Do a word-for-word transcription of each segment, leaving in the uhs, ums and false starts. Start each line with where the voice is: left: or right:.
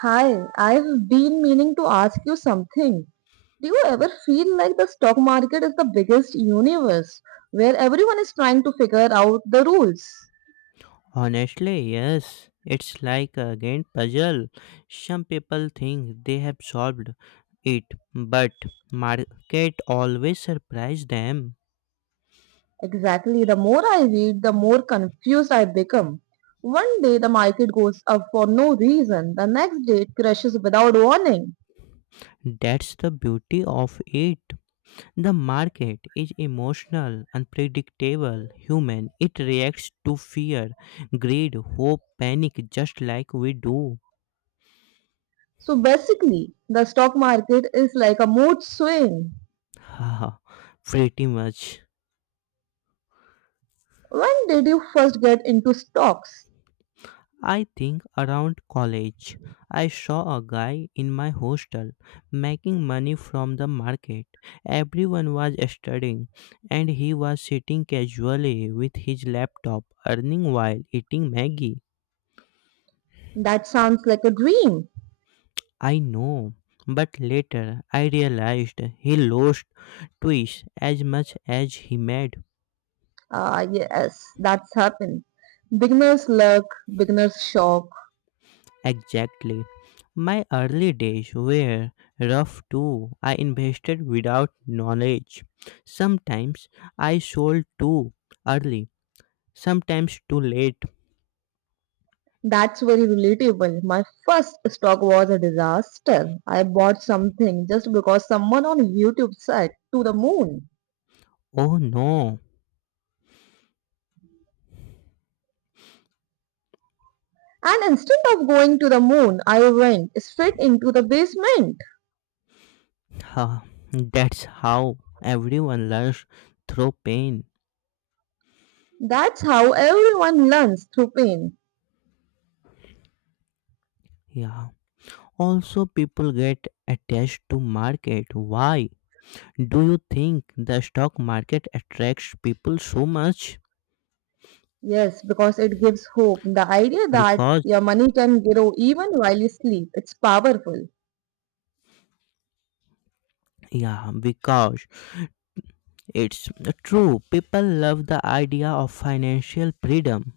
right: Hi, I've been meaning to ask you something. Do you ever feel like the stock market is the biggest universe where everyone is trying to figure out the rules?
left: Honestly, yes. It's like a game puzzle. Some people think they have solved it, but market always surprise them.
right: Exactly, the more I read, the more confused I become. One day the market goes up for no reason, the next day it crashes without warning.
left: That's the beauty of it. The market is emotional, unpredictable, human. It reacts to fear, greed, hope, panic just like we do.
right: So basically, the stock market is like a mood swing.
left: Haha, pretty much.
right: When did you first get into stocks?
left: I think around college, I saw a guy in my hostel making money from the market. Everyone was studying, and he was sitting casually with his laptop, earning while eating Maggie.
right: That sounds like a dream.
left: I know, but later I realized he lost twice as much as he made.
right: Ah, yes, that's happened. Beginner's luck, beginner's shock.
left: Exactly. My early days were rough too. I invested without knowledge. Sometimes I sold too early, sometimes too late.
right: That's very relatable. My first stock was a disaster. I bought something just because someone on YouTube said to the moon.
left: Oh no.
right: And instead of going to the moon, I went straight into the basement.
left: Huh. That's how everyone learns through pain.
right: That's how everyone learns through pain.
left: Yeah. Also, people get attached to market. Why do you think the stock market attracts people so much?
right: Yes, because it gives hope. The idea that
left: Because
right: your money can grow even while you sleep, it's powerful.
left: yeah, because it's true, people love the idea of financial freedom,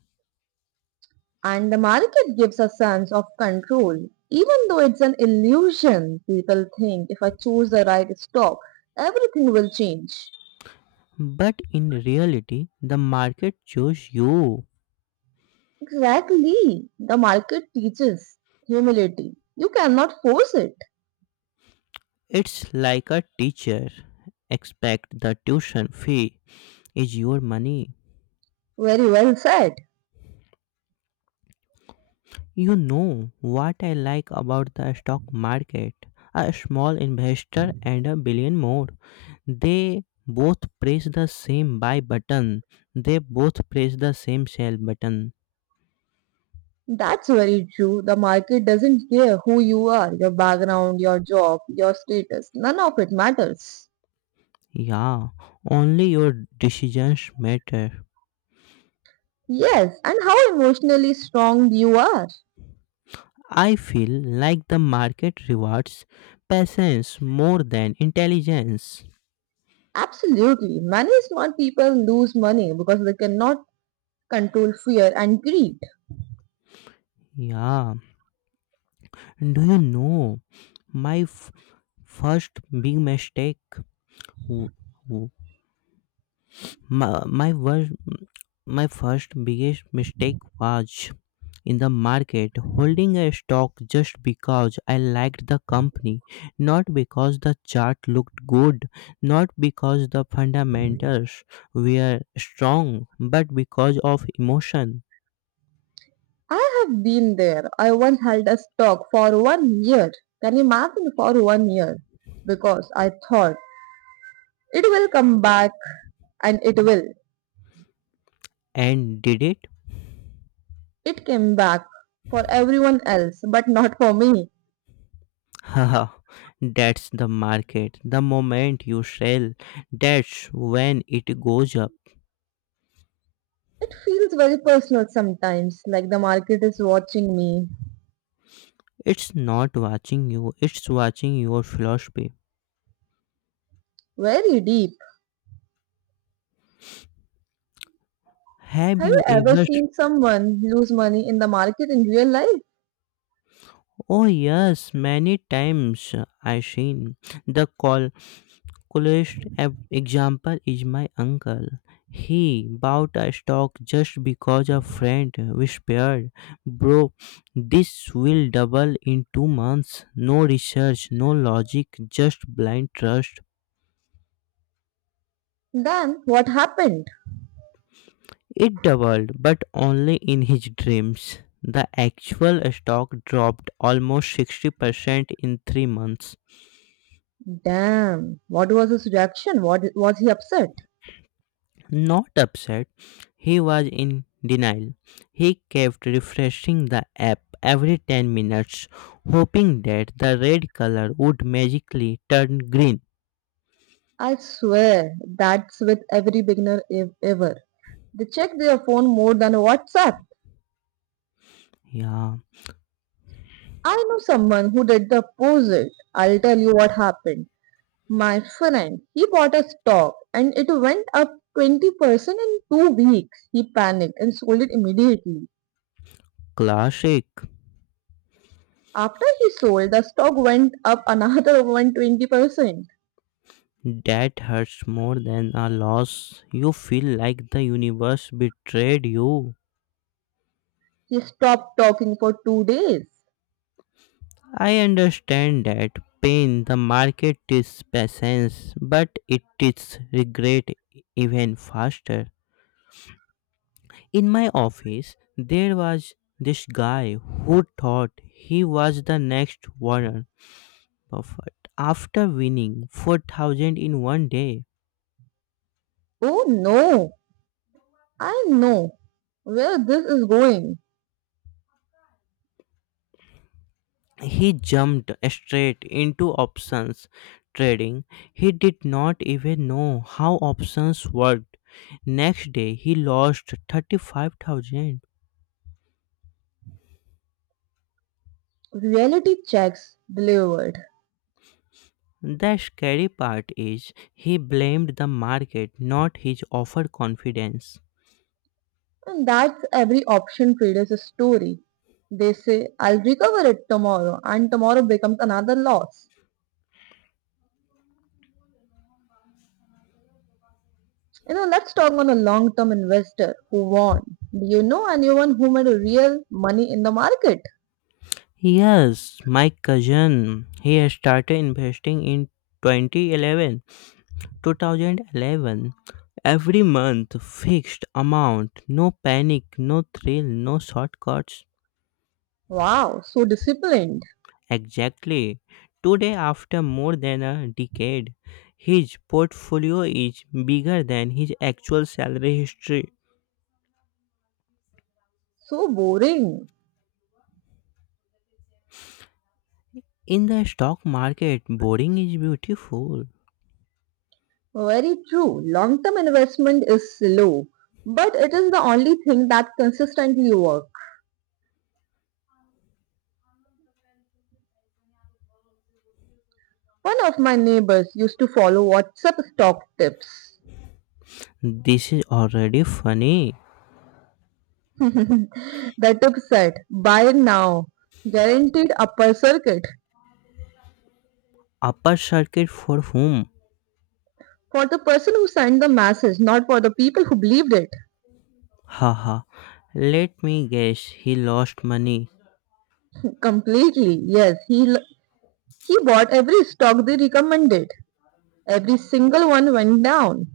right: And the market gives a sense of control. Even though it's an illusion, people think if I choose the right stock, everything will change.
left: but in reality, the market chose you.
right: Exactly. The market teaches humility. You cannot force it.
left: It's like a teacher. Expect the tuition fee is your money.
right: Very well said.
left: You know what I like about the stock market. A small investor and a billion more. They both press the same buy button. They both press the same sell button.
right: That's very true. The market doesn't care who you are, your background, your job, your status. None of it matters.
left: Yeah, only your decisions matter.
right: Yes, and how emotionally strong you are.
left: I feel like the market rewards patience more than intelligence.
right: Absolutely. Many smart people lose money because they cannot control fear and greed.
left: Yeah, do you know my f- first big mistake w- My, my, wor- my first biggest mistake was in the market, holding a stock just because I liked the company, not because the chart looked good, not because the fundamentals were strong, but because of emotion.
right: I have been there. I once held a stock for one year. Can you imagine for one year? Because I thought it will come back and it will.
left: And did it?
right: It came back for everyone else, but not for me.
left: Haha, that's the market. The moment you sell, that's when it goes up.
right: It feels very personal sometimes, like the market is watching me.
left: It's not watching you, it's watching your philosophy.
right: Very deep.
left: Have
right: Have you
left: you
right: ever
left: ever? Sh-
right: seen someone lose money in the market in real life?
left: Oh yes, many times. uh, I seen the col- coolest ab- example is my uncle. He bought a stock just because a friend whispered, "Bro, this will double in two months." No research, no logic, just blind trust.
right: Then what happened?
left: It doubled, but only in his dreams. The actual stock dropped almost sixty percent in three months.
right: Damn. What was his reaction? What was he upset?
left: Not upset, he was in denial. He kept refreshing the app every ten minutes, hoping that the red color would magically turn green.
right: I swear that's with every beginner ev- ever. They check their phone more than WhatsApp.
left: Yeah,
right: I know someone who did the opposite. I'll tell you what happened. My friend, he bought a stock and it went up twenty percent in two weeks. He panicked and sold it immediately.
left: classic.
right: After he sold, the stock went up another one hundred twenty percent.
left: That hurts more than a loss. You feel like the universe betrayed you.
right: He stopped talking for two days.
left: I understand that pain. The market is patience, but it is regret even faster. In my office, there was this guy who thought he was the next Warren Buffett. After winning four thousand in one day,
right: Oh no, I know where this is going.
left: he jumped straight into options trading. He did not even know how options worked. Next day, he lost thirty-five thousand.
right: Reality checks delivered.
left: The scary part is he blamed the market, not his overconfidence.
right: And that's every option trader's story. They say, I'll recover it tomorrow, and tomorrow becomes another loss. You know, let's talk on a long term investor who won. Do you know anyone who made real money in the market?
left: Yes, my cousin, he has started investing in two thousand eleven 2011. Every month, fixed amount, no panic, no thrill, no shortcuts.
right: Wow, so disciplined,
left: Exactly. Today, after more than a decade, his portfolio is bigger than his actual salary history.
right: so boring.
left: In the stock market, boring is beautiful.
right: Very true. Long term investment is slow, but it is the only thing that consistently works. One of my neighbors used to follow WhatsApp stock tips.
left: This is already funny.
right: The tip said, buy now. Guaranteed upper circuit.
left: Upper circuit for whom?
right: For the person who sent the message, not for the people who believed it.
left: Haha, let me guess, he lost money.
right: Completely, yes. He, l- he bought every stock they recommended. Every single one went down.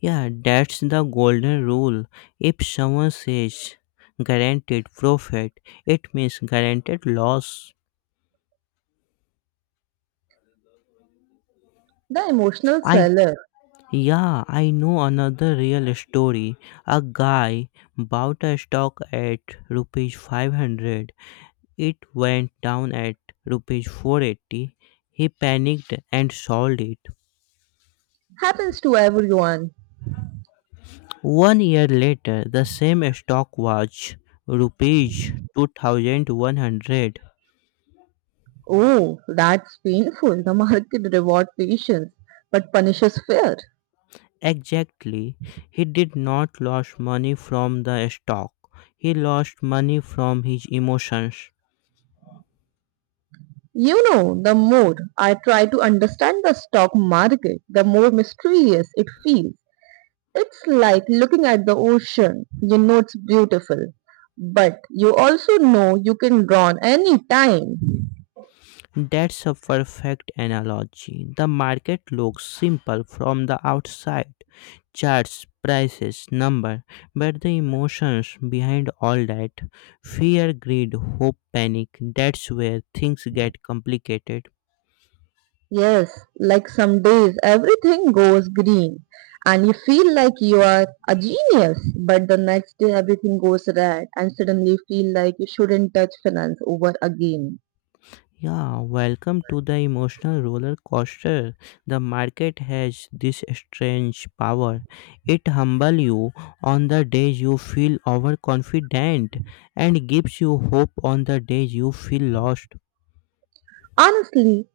left: Yeah, that's the golden rule. If someone says guaranteed profit, it means guaranteed loss.
right: The emotional
left: I
right: seller.
left: yeah, I know another real story. A guy bought a stock at rupees five hundred. It went down at rupees four hundred eighty. He panicked and sold it.
right: Happens to everyone.
left: One year later, the same stock was rupees two thousand one hundred.
right: Oh, that's painful. The market rewards patience, but punishes fear.
left: Exactly. He did not lose money from the stock. He lost money from his emotions.
right: You know, the more I try to understand the stock market, the more mysterious it feels. It's like looking at the ocean. You know it's beautiful, but you also know you can drown any time.
left: That's a perfect analogy. The market looks simple from the outside. Charts, prices, number, but the emotions behind all that, fear, greed, hope, panic, that's where things get complicated.
right: Yes, like some days everything goes green and you feel like you are a genius, but the next day everything goes red and suddenly you feel like you shouldn't touch finance over again.
left: Yeah, welcome to the emotional roller coaster. The market has this strange power. It humbles you on the days you feel overconfident and gives you hope on the days you feel lost.
right: Honestly,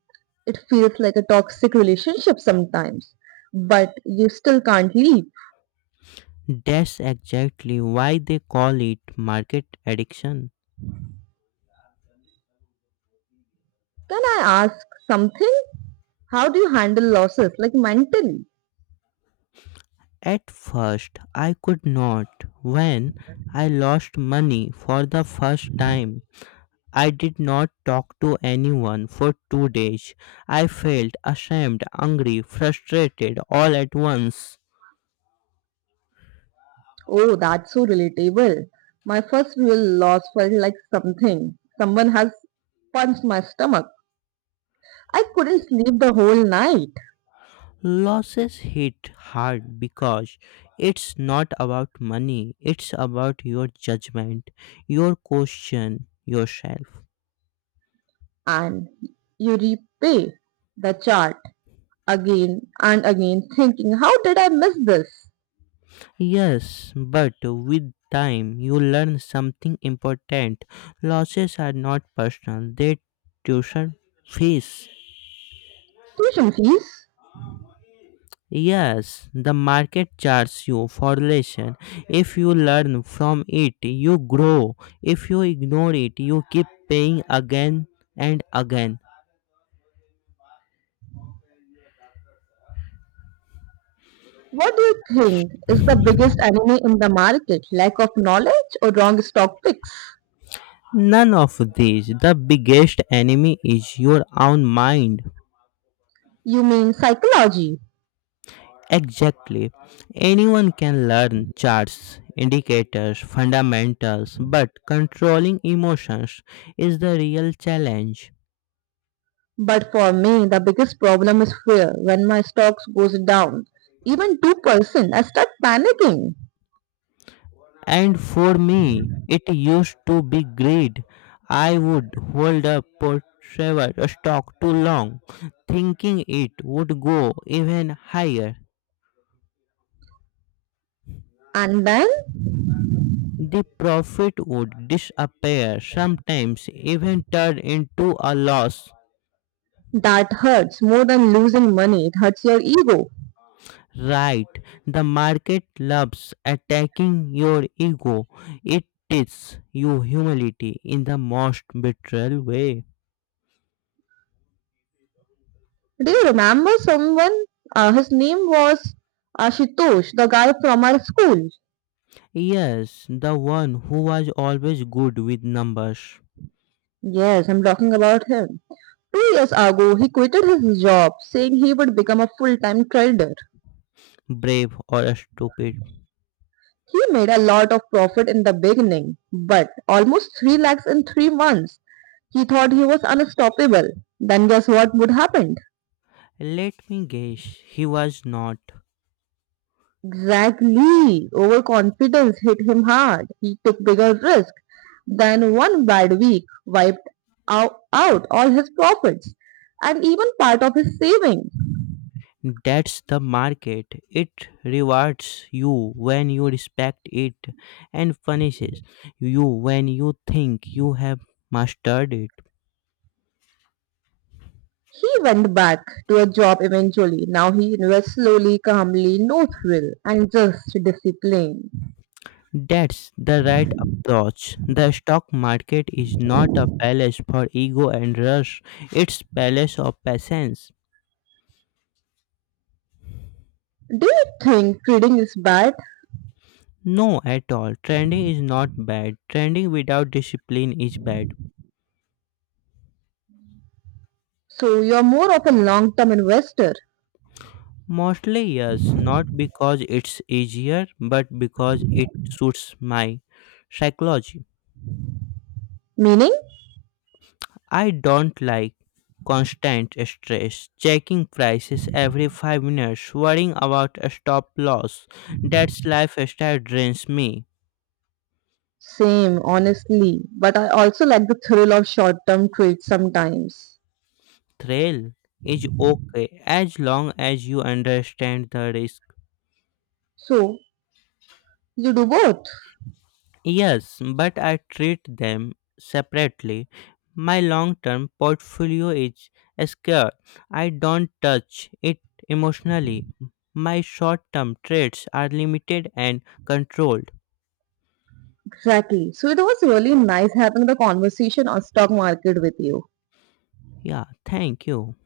right: it feels like a toxic relationship sometimes, but you still can't leave.
left: That's exactly why they call it market addiction.
right: Can I ask something? How do you handle losses, like mentally?
left: At first, I could not. When I lost money for the first time, I did not talk to anyone for two days. I felt ashamed, angry, frustrated all at once.
right: Oh, that's so relatable. My first real loss felt like something. Someone has punched my stomach. I couldn't sleep the whole night.
left: Losses hit hard because it's not about money, it's about your judgment, your question yourself.
right: And you repay the chart again and again, thinking, how did I miss this?
left: Yes, but with time you learn something important. Losses are not personal, they tuition fees.
right: Tuition fees.
left: Yes, the market charts you for lesson. If you learn from it, you grow. If you ignore it, you keep paying again and again.
right: What do you think is the biggest enemy in the market? Lack of knowledge or wrong stock picks?
left: None of these. The biggest enemy is your own mind.
right: You mean psychology?
left: Exactly. Anyone can learn charts, indicators, fundamentals, but controlling emotions is the real challenge.
right: But for me, the biggest problem is fear. When my stocks goes down, even two percent, I start panicking.
left: And for me, it used to be greed. I would hold up for stock too long, thinking it would go even higher.
right: And then
left: The profit would disappear, sometimes even turn into a loss.
right: that hurts more than losing money. It hurts your ego.
left: Right, the market loves attacking your ego. It teaches you humility in the most betrayal way.
right: Do you remember someone? Uh, his name was Ashitosh, the guy from our school.
left: Yes, the one who was always good with numbers.
right: Yes, I'm talking about him. Two years ago, he quitted his job, saying he would become a full-time trader.
left: Brave or stupid.
right: He made a lot of profit in the beginning, but almost three lakhs in three months. He thought he was unstoppable. Then guess what would happen?
left: Let me guess, he was not.
right: Exactly. Overconfidence hit him hard. He took bigger risks. Then one bad week wiped out, out all his profits and even part of his savings.
left: That's the market. It rewards you when you respect it and punishes you when you think you have mastered it.
right: He went back to a job eventually. Now he invests slowly, calmly, no thrill, and just discipline.
left: That's the right approach. The stock market is not a palace for ego and rush. It's palace of patience.
right: Do you think trading is bad?
left: No at all. Trending is not bad. Trending without discipline is bad.
right: So you're more of a long-term investor,
left: Mostly, yes, not because it's easier, but because it suits my psychology.
right: meaning
left: I don't like constant stress, checking prices every five minutes, worrying about a stop loss. That's lifestyle drains me.
right: same, honestly. But I also like the thrill of short term trades sometimes.
left: Thrill is okay as long as you understand the risk.
right: So, you do both.
left: Yes, but I treat them separately. My long term portfolio is secure. I don't touch it emotionally. My short term trades are limited and controlled.
right: Exactly. So, it was really nice having the conversation on stock market with you.
left: Yeah, thank you.